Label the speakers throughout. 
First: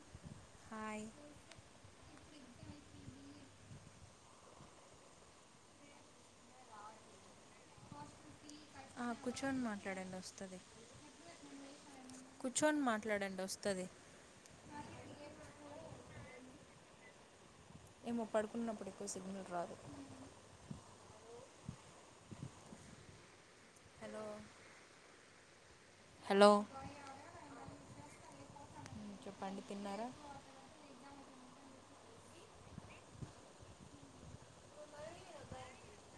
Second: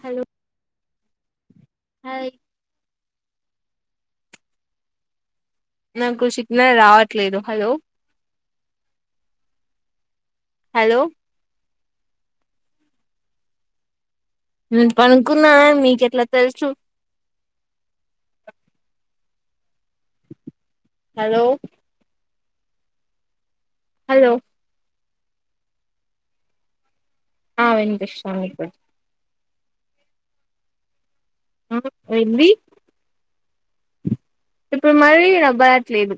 Speaker 1: Hello
Speaker 2: hi
Speaker 1: hi నాకు signal రావట్లేదు hello
Speaker 2: ఆ కూర్చొని మాట్లాడండి వస్తది
Speaker 1: హలో
Speaker 2: కూర్చొని మాట్లాడండి వస్తది
Speaker 1: నేను పనుకున్నానని మీకు ఎట్లా తెలుసు
Speaker 2: ఏమో పడుకున్నప్పుడు ఎక్కువ సిగ్నల్ రాదు
Speaker 1: హలో హలో
Speaker 2: హలో
Speaker 1: ఆ వినిపిస్తుంది ఇప్పుడు
Speaker 2: ఉమ్, చెప్పండి తిన్నారా
Speaker 1: ఏంది ఇప్పుడు మరి వినబ్బడట్లేదు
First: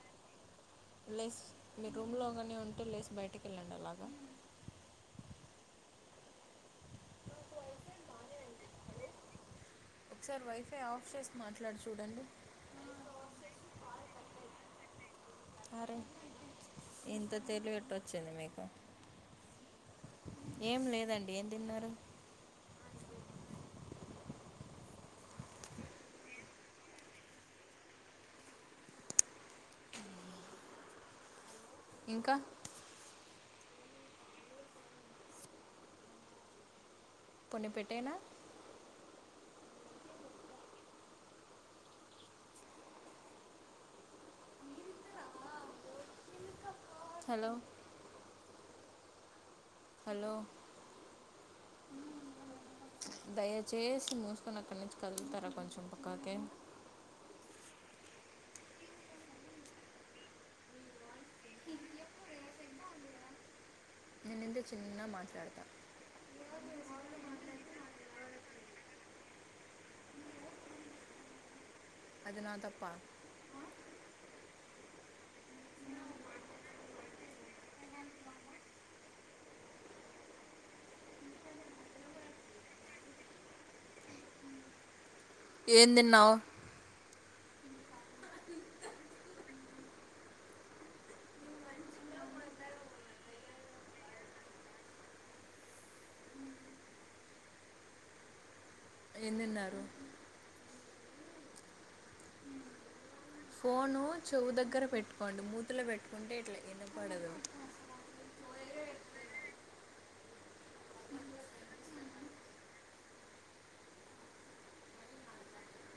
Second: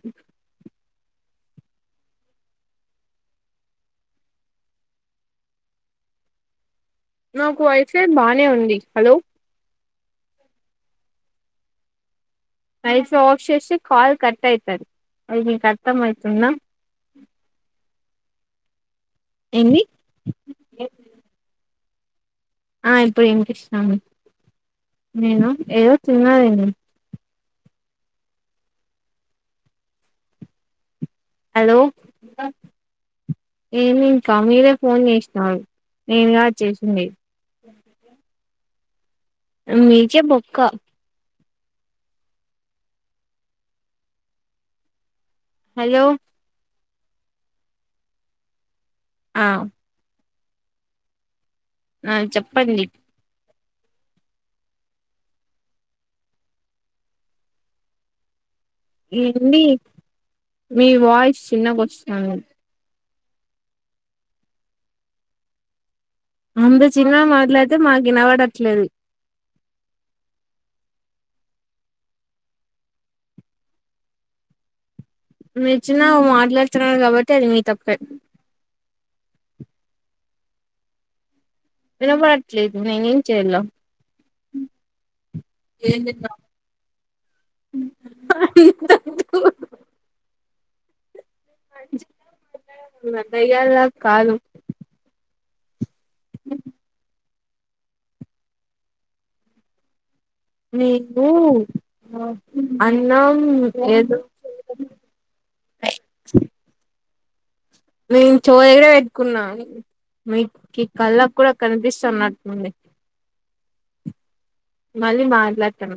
Speaker 2: లేస్ మీ రూమ్లో కానే ఉంటే లేస్ బయటికి వెళ్ళండి అలాగా
Speaker 1: నాకు వైఫై బానే ఉంది హలో
Speaker 2: ఒకసారి వైఫై ఆఫ్ చేసి మాట్లాడి చూడండి
Speaker 1: వైఫ్ ఆఫ్ చేస్తే కాల్ కట్ అయితది అది మీకు
Speaker 2: అరే
Speaker 1: అర్థం అవుతుందా
Speaker 2: చిన్నమ్మాయిక ఏం లేదండి ఏం తిన్నారు
Speaker 1: ఆ ఇప్పుడు ఈనిపిస్తుంది నేను ఏదో తిన్నానండి హలో
Speaker 2: ఇంకా
Speaker 1: నేను ఇంకా మీరే ఫోన్ చేసినారు నేను కాదు చేసింది
Speaker 2: పోనీ పెట్టేనా
Speaker 1: మైక్ బొక్క హలోల
Speaker 2: హలో
Speaker 1: ఆ
Speaker 2: హలో
Speaker 1: ఆ చెప్పండి
Speaker 2: దయచేసి మూసుకొని అక్కడి నుంచి కదులుతారా కొంచెం పక్కాకే
Speaker 1: ఏంది మీ వాయిస్ చిన్నగొస్థాంధి
Speaker 2: నేను చిన్నగా మాట్లాడతా
Speaker 1: అంత చిన్నగా మాట్లాడితే మాకు వినవడట్లేదు
Speaker 2: అది నా తప్పా
Speaker 1: మీరు చిన్నగ మాట్లాడుతున్నారు కాబట్టి అది మీ తప్పే వినపడట్లేదు నేను ఏం చెయ్యల్ల
Speaker 2: ఏం తిన్నావు
Speaker 1: అ నందయ్యాలలా కాలం ఉ
Speaker 2: ఏందిన్నారు
Speaker 1: ఊ
Speaker 2: ఫోను చెవు దగ్గర పెట్టుకోండి మూతులో పెట్టుకుంటే ఇట్లా ఏ వాడదు
Speaker 1: నేను చూదగరే పెట్టుకున్నాను మీకు కళ్ళకు కూడా కనిపిస్తున్నట్డి మళ్ళీ మాట్లాడతాను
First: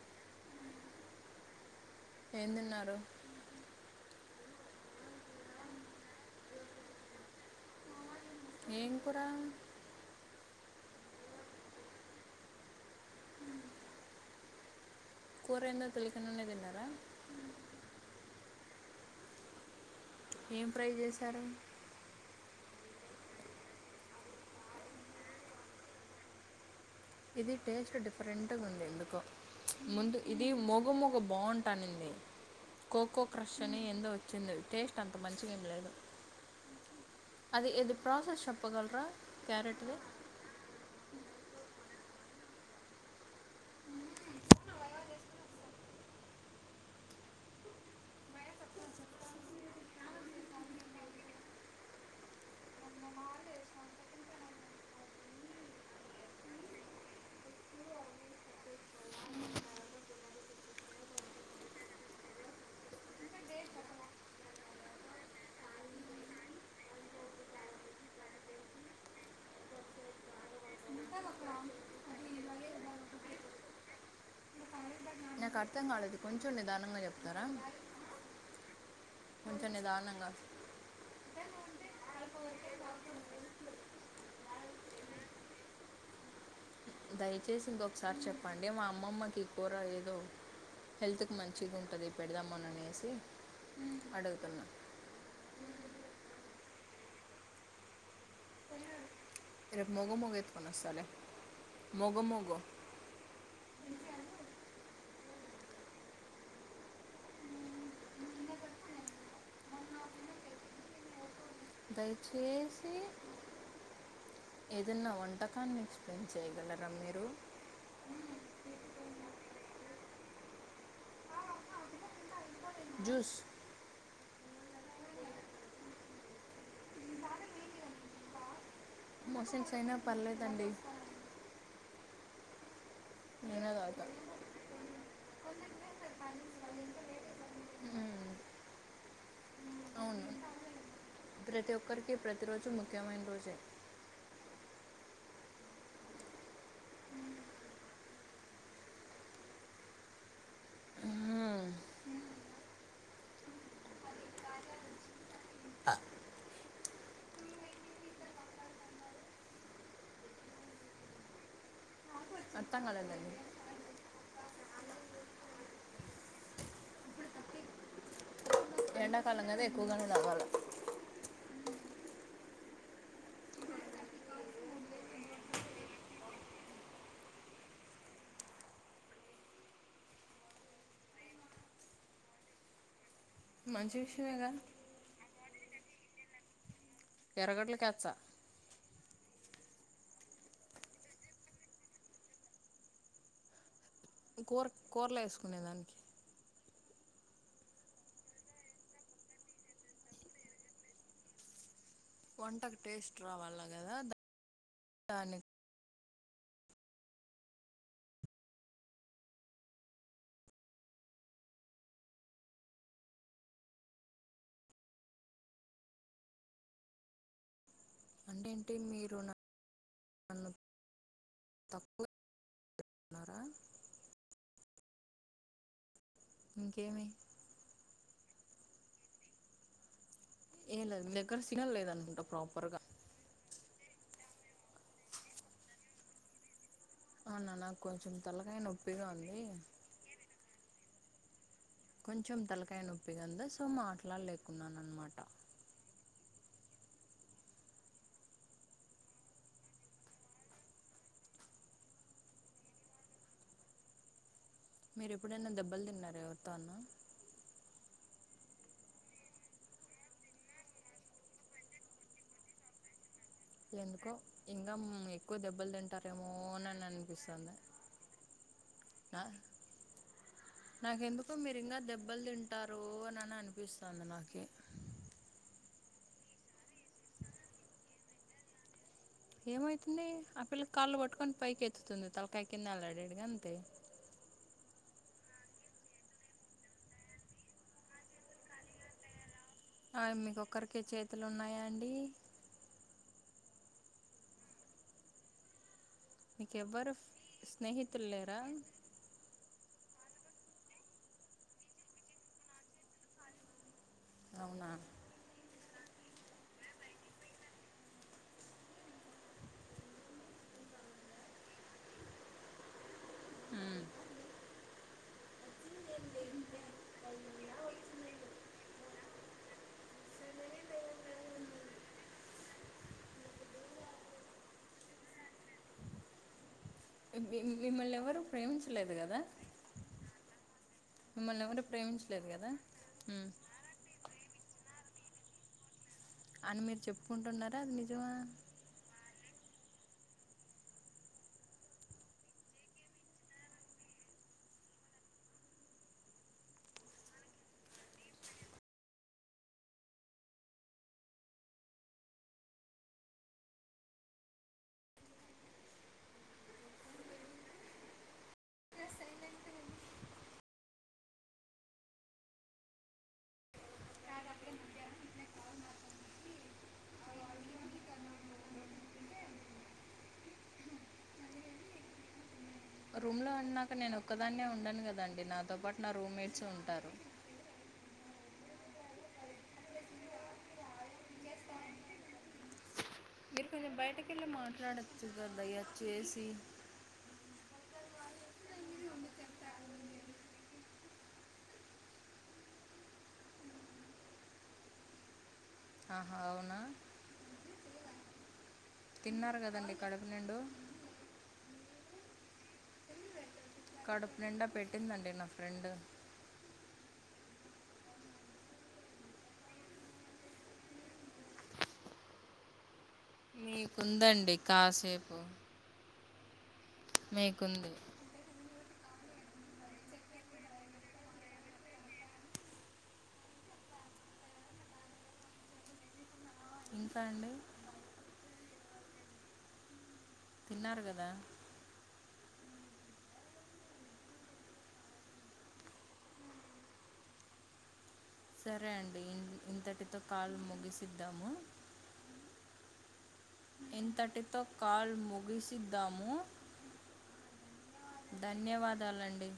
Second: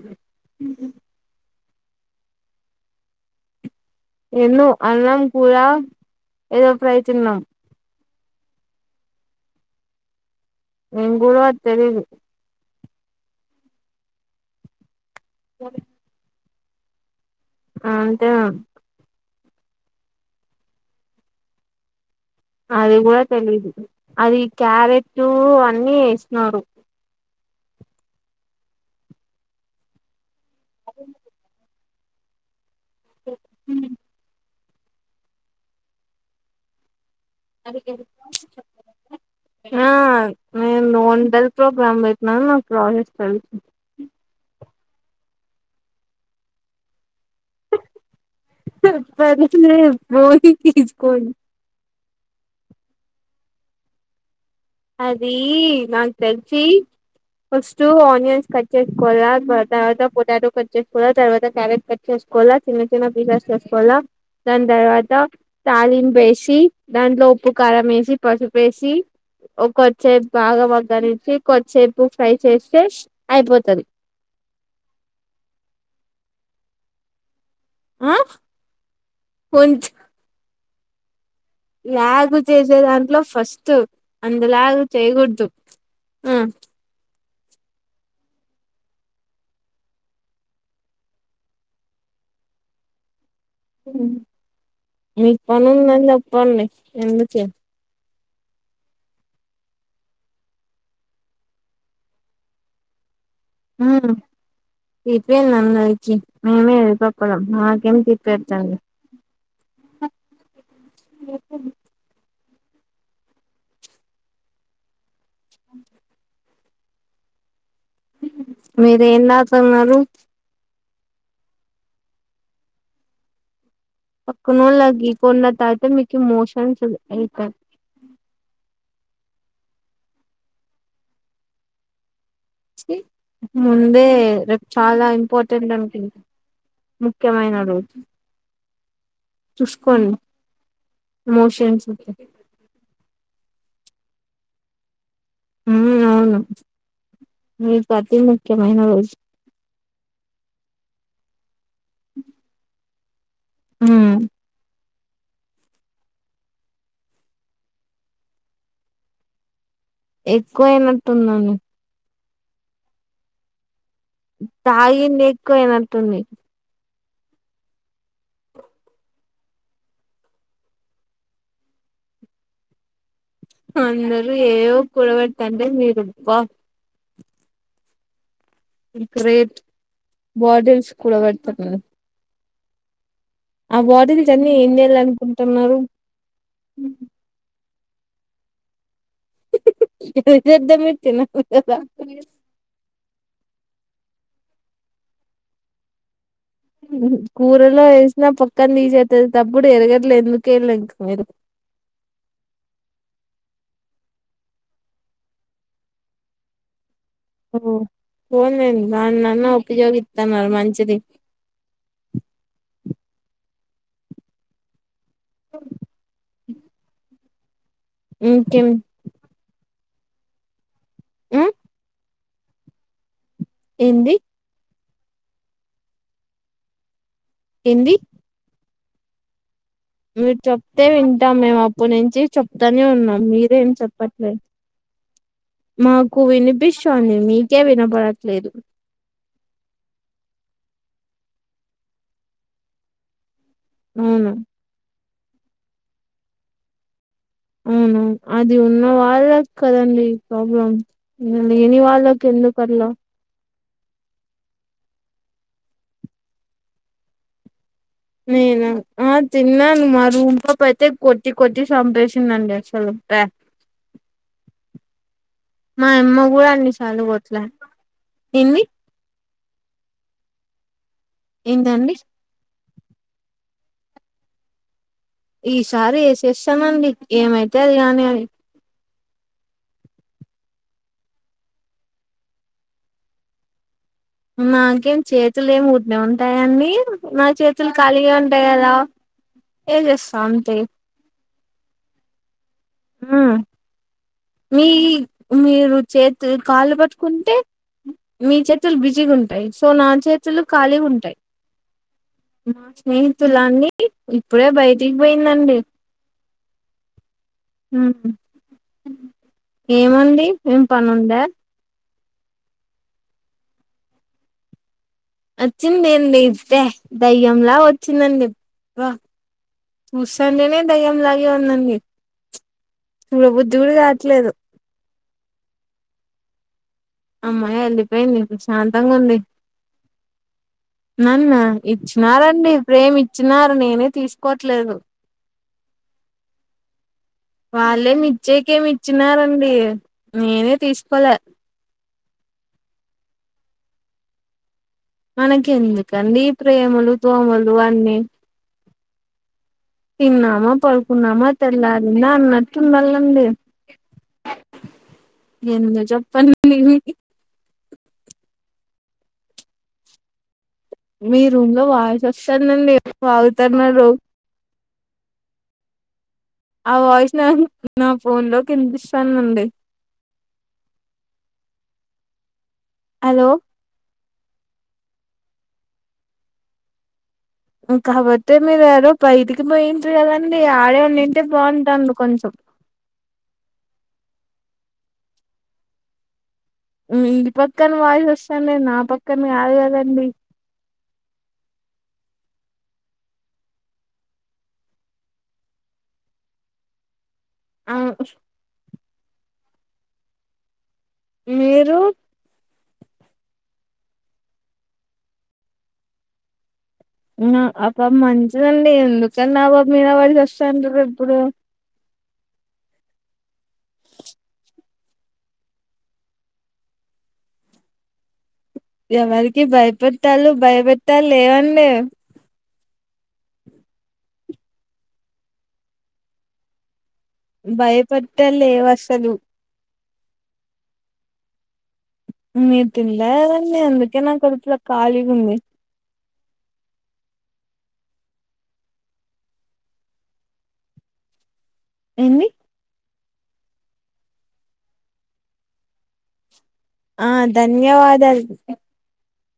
Speaker 2: ఏందిన్నారు
Speaker 1: ఎ అన్నం కూర ఏదో ప్రయతుం
Speaker 2: ఏం కూడాడా
Speaker 1: నిం గ ఊరు వతది ఇ
Speaker 2: కూరేంద తెలిన్నదిడి
Speaker 1: అ అంతా
Speaker 2: ఏం ట్రై చేశారు
Speaker 1: అది కూడా తెలీదు అది క్యారెట్ అన్ని ఇస్తున్నారు
Speaker 2: ఇది టేస్ట్ డిఫరెంట్గా ఉంది ఎందుకో ముందు ఇది మగ మగ బాగుంటంది తనింది కోకో క్రష్ అని ఎంత వచ్చింది టేస్ట్ అంత మంచిగా ఏం లేదు అది ఇది ప్రాసెస్ చెప్పగలరా క్యారెట్ది
Speaker 1: నోండల్ ప్రోగ్రామ్ నా ప్రోసెస్ చ ప పో తీజకో అది నాకు తెలిసి ఫస్ట్ ఆనియన్స్ కట్ చేసుకోవాలా తర్వాత పొటాటో కట్ చేసుకోవాలా తర్వాత క్యారెట్ కట్ చేసుకోవాలా చిన్న చిన్న పీసెస్ వేసుకోవాలా దాని తర్వాత తాలిం వేసి దాంట్లో ఉప్పు కారం వేసి పసుపేసి కొద్దిసేపు బాగ మగ్గ నుంచి కొద్దిసేపు ఫ్రై చేస్తే అయిపోతుంది
Speaker 2: నాకు అర్థం కాలేదు కొంచెం నిదానంగా చెప్తాను
Speaker 1: ఆ
Speaker 2: ఉంచం
Speaker 1: కొంచ
Speaker 2: ని దారుణంగా
Speaker 1: లాగు చేసే దాంట్లో ఫస్ట్ అందులాగు చేయకూడదు ఆ
Speaker 2: దయచేసి ఇంకొకసారి చెప్పండి మా అమ్మమ్మకి కూర ఏదో హెల్త్కి మంచిగా ఉంటుంది పెడదామని అనేసి
Speaker 1: మీ పన పన్నడి ఎందుక
Speaker 2: ఇరేపు మగ మగ ఎత్కోన్నాస్తాల మగ మగ
Speaker 1: తీప్పందిందరికి మేమే వెళపప్పడం మాకేం తీప్పడతాండి
Speaker 2: దయచేసి ఏదన్నా వంట పకాన్ని ఎక్స్ప్లెయిన్ చేయగల ఇక్కడ మీరు
Speaker 1: మీరేంతున్నారు
Speaker 2: జూస్
Speaker 1: పక్కన లగ్గికున్న తయితే మీకు మోషన్స్ అవుతయి
Speaker 2: మోసంగ్స్ అయినా పర్లేదండి
Speaker 1: చి
Speaker 2: నేనే తాగుతా
Speaker 1: ముందే రేపు చాలా ఇ పోతేంటి అనుకుంటే ముఖ్యమైన రోజు
Speaker 2: మ్మ్.
Speaker 1: చూసుకోండి
Speaker 2: అవును ప్రతి
Speaker 1: మోషన్స్
Speaker 2: ఒక్కరికి ప్రతి రోజు ముఖ్యమైన రోజే
Speaker 1: ఊ అవును మీకు అతి ముఖ్యమైన రోజు
Speaker 2: మ్మ్.
Speaker 1: ఊ ఎక్కువ అయినట్టు ఉందని
Speaker 2: అత్తం కాలేదండి
Speaker 1: తాగింది ఎక్కువైనట్టుంది
Speaker 2: ఎండాకాలం కదా ఎక్కువగానే తాగాలా
Speaker 1: అందరు ఏయవో కూడబెడతాంటే మీరు వా గ్రేట్ బాటిల్స్ కూడా పెడుతున్నారు ఆ
Speaker 2: మంచి
Speaker 1: బాటిల్స్
Speaker 2: విషయమేగా
Speaker 1: అన్ని ఏం చేయాలనుకుంట టున్నారు
Speaker 2: స
Speaker 1: ఏం చేద్దాం? నేను తిన్నాం కదా
Speaker 2: కూర కూరలు వేసుకునే దానికి
Speaker 1: కూరలో వేసినా పక్కాన తీసేతప్పుడు ఎరగట్లే ఎందుకు వెళ్లే ఇంకా మీరు
Speaker 2: వంటకు టేస్ట్ రావాలా కదా దాన్ని
Speaker 1: ఓ పోన్ లేండి దాన్నన్న ఉపయోగిత్తన్నారు మంచిది ఇంకేం
Speaker 2: అంటేంటి మీరు నా అన్న
Speaker 1: ఆ
Speaker 2: తక్కువే న్నారా
Speaker 1: ఏంది
Speaker 2: ఇంకేమి
Speaker 1: ఏంది మీరు చెప్తే
Speaker 2: ఏం లేదు మీ
Speaker 1: వింటాం
Speaker 2: దగ్గర
Speaker 1: మేము
Speaker 2: సిగ్నల్
Speaker 1: అప్పటి నుంచి
Speaker 2: లేదనుకుంటా ప్రాపర్గా
Speaker 1: చెప్తానే ఉన్నాం మీరే ఏం చెప్పట్లేదు మాకు వినిపిస్ తంది
Speaker 2: అవునా
Speaker 1: మీకే
Speaker 2: నాకు కొంచెం
Speaker 1: వినపడట్లేదు
Speaker 2: తలకాయ నొప్పిగా ఉంది కొంచెం తలకాయ నొప్పిగా ఉందా సో
Speaker 1: అవును
Speaker 2: మాట్లాడలేకున్నాన అనమాట
Speaker 1: అవును అది ఉన్న వాళ్ళకి కదండి ప్రాబ్లం లేని వాళ్ళకి ఎందుకల్లా
Speaker 2: మీరు ఎప్పుడైనా దెబ్బలు తిన్నార ఎవరితో అన్న
Speaker 1: నేన ఆ తిన్నాను మా రూమ్పప్పు అయితే కొట్టి కొట్టి చంపేసిందండి అసలు
Speaker 2: ఎందుకో ఇంగం ఎక్కువ దెబ్బలు
Speaker 1: మా అమ్మ
Speaker 2: తింటారేమో
Speaker 1: కూడా అన్ని
Speaker 2: అనిని
Speaker 1: సార్లు కొట్లా
Speaker 2: అనిపిస్తుంది
Speaker 1: ఏంది
Speaker 2: నాకెందుకో మీరు ఇంకా
Speaker 1: ఏంటండి
Speaker 2: దెబ్బలు తింటారు అని అని అనుకు ఇస్తా అంది నాకే
Speaker 1: ఈసారి ఏసేస్తామండి ఏమైతే అది కానీ గాని
Speaker 2: ఏమవుతుంది ఆ పిల్ల కాళ్ళు పట్టుకొని పైకి ఎత్తుతుంది తలకాయ కిందా ఎలాడేడుగా అంతే
Speaker 1: నాకేం చేతులు ఏం ఊర్క్నే ఉంటాయండి నా చేతులు ఖాళీగా ఉంటాయి కదా ఏ చేస్తా అంతే
Speaker 2: ఇల్లు ఉన్నాయా అండి
Speaker 1: హుం మీ మీరు చేతులు కాళ్ళు
Speaker 2: నీకెవ్వరు
Speaker 1: పట్టుకుంటే
Speaker 2: స్నేహితులు
Speaker 1: మీ
Speaker 2: లేరా
Speaker 1: చేతులు బిజీగా ఉంటాయి సో నా చేతులు ఖాళీ ఉంటాయి నా స్నేహితులన్నీ ఇప్పుడే
Speaker 2: అవునా
Speaker 1: బయటికి పోయిందండి హు ఏముంది ఏం పనుందా
Speaker 2: హుమ్
Speaker 1: వచ్చిందేంది ఏబ్బే దయ్యంలా వచ్చిందండి అబ్బా చూస్తుంటానే దయ్యంలాగే ఉందండి ఇప్పుడు చూడబుద్ది కూడా కావట్లేదు
Speaker 2: మీ
Speaker 1: అమ్మయ
Speaker 2: మిమ్మల్ని
Speaker 1: వెళ్ళిపోయింది
Speaker 2: ఎవరు ప్రేమించలేదు
Speaker 1: ప్రశాంతంగా ఉంది
Speaker 2: కదా
Speaker 1: నాన్న
Speaker 2: మిమ్మల్ని ఎవరు ప్రేమించలేదు కదా
Speaker 1: ఇచ్చినారండి ప్రేమి
Speaker 2: మ్మ్
Speaker 1: ఇచ్చినారు నేనే తీసుకోవట్లేదు
Speaker 2: అని మీరు చెప్పుకుంటున్నారా అది నిజమా
Speaker 1: డి నేనే తీసుకోలే మనకి ఎందుకండి ప్రేమలు దోమలు అన్నీ తిన్నామా పడుకున్నామా తెల్లారిందా అన్నట్టుండాలండి ఎందు చెప్పండివి మీ రూమ్ లో వాయిస్ వస్తదండి వాగుతన్నారు ఆ వాయిస్ న నా ఫోన్ లోకి వినిపిస్తాంది అండి
Speaker 2: రూమ్
Speaker 1: హలో
Speaker 2: లో అన్నాక నేను ఒక్కదాన్నే ఉండను కదండడి నాతో పాటు నా రూమ్మేట్స్ ఉంటారు
Speaker 1: కాపోతే మీరు ఎడో బయిటికి పోయింట్రి కదండి ఆడేవాడింటే బాగుంటాండు కొంచెం
Speaker 2: మీరు బయటకు వెళ్ళి మాట్లాడోచ్చు కదా దయ చేసి
Speaker 1: మీ పక్కన వాయిస్ వస్తాంది నా పక్కన కాదు గదండి
Speaker 2: ఆహా అవునా
Speaker 1: ఆవ్
Speaker 2: తిన్నారు కదండి కడపు నిండు
Speaker 1: మీరు
Speaker 2: కడుపు నిండా పెట్టిందండి నా ఫ్రెండ్
Speaker 1: ఆ పా మంచిదండి ఎందుకండి ఆ ఆమె మీద పడి సస్తాంటారు ఎప్పుడు
Speaker 2: మీకుందండి కాసేపు మీకుంది
Speaker 1: ఎవరికి భయపెట్టాలు భయపెట్టాలేవండి
Speaker 2: ఇంకా అం
Speaker 1: భయపెట్ట లేవు అసలు
Speaker 2: తిన్నారు కదా
Speaker 1: మీరు తినలేదండి అందుకే నా కడుపులో కలిగా ఉంది
Speaker 2: సరే అండి ఇ ఇంతటితో కాల్ ముగిసిద్దాము
Speaker 1: ఏంది
Speaker 2: ఇంతటితో కాల్ ముగిసిద్దాము
Speaker 1: ఆ ధన్యవాదాలు
Speaker 2: ధన్యవాదాలండి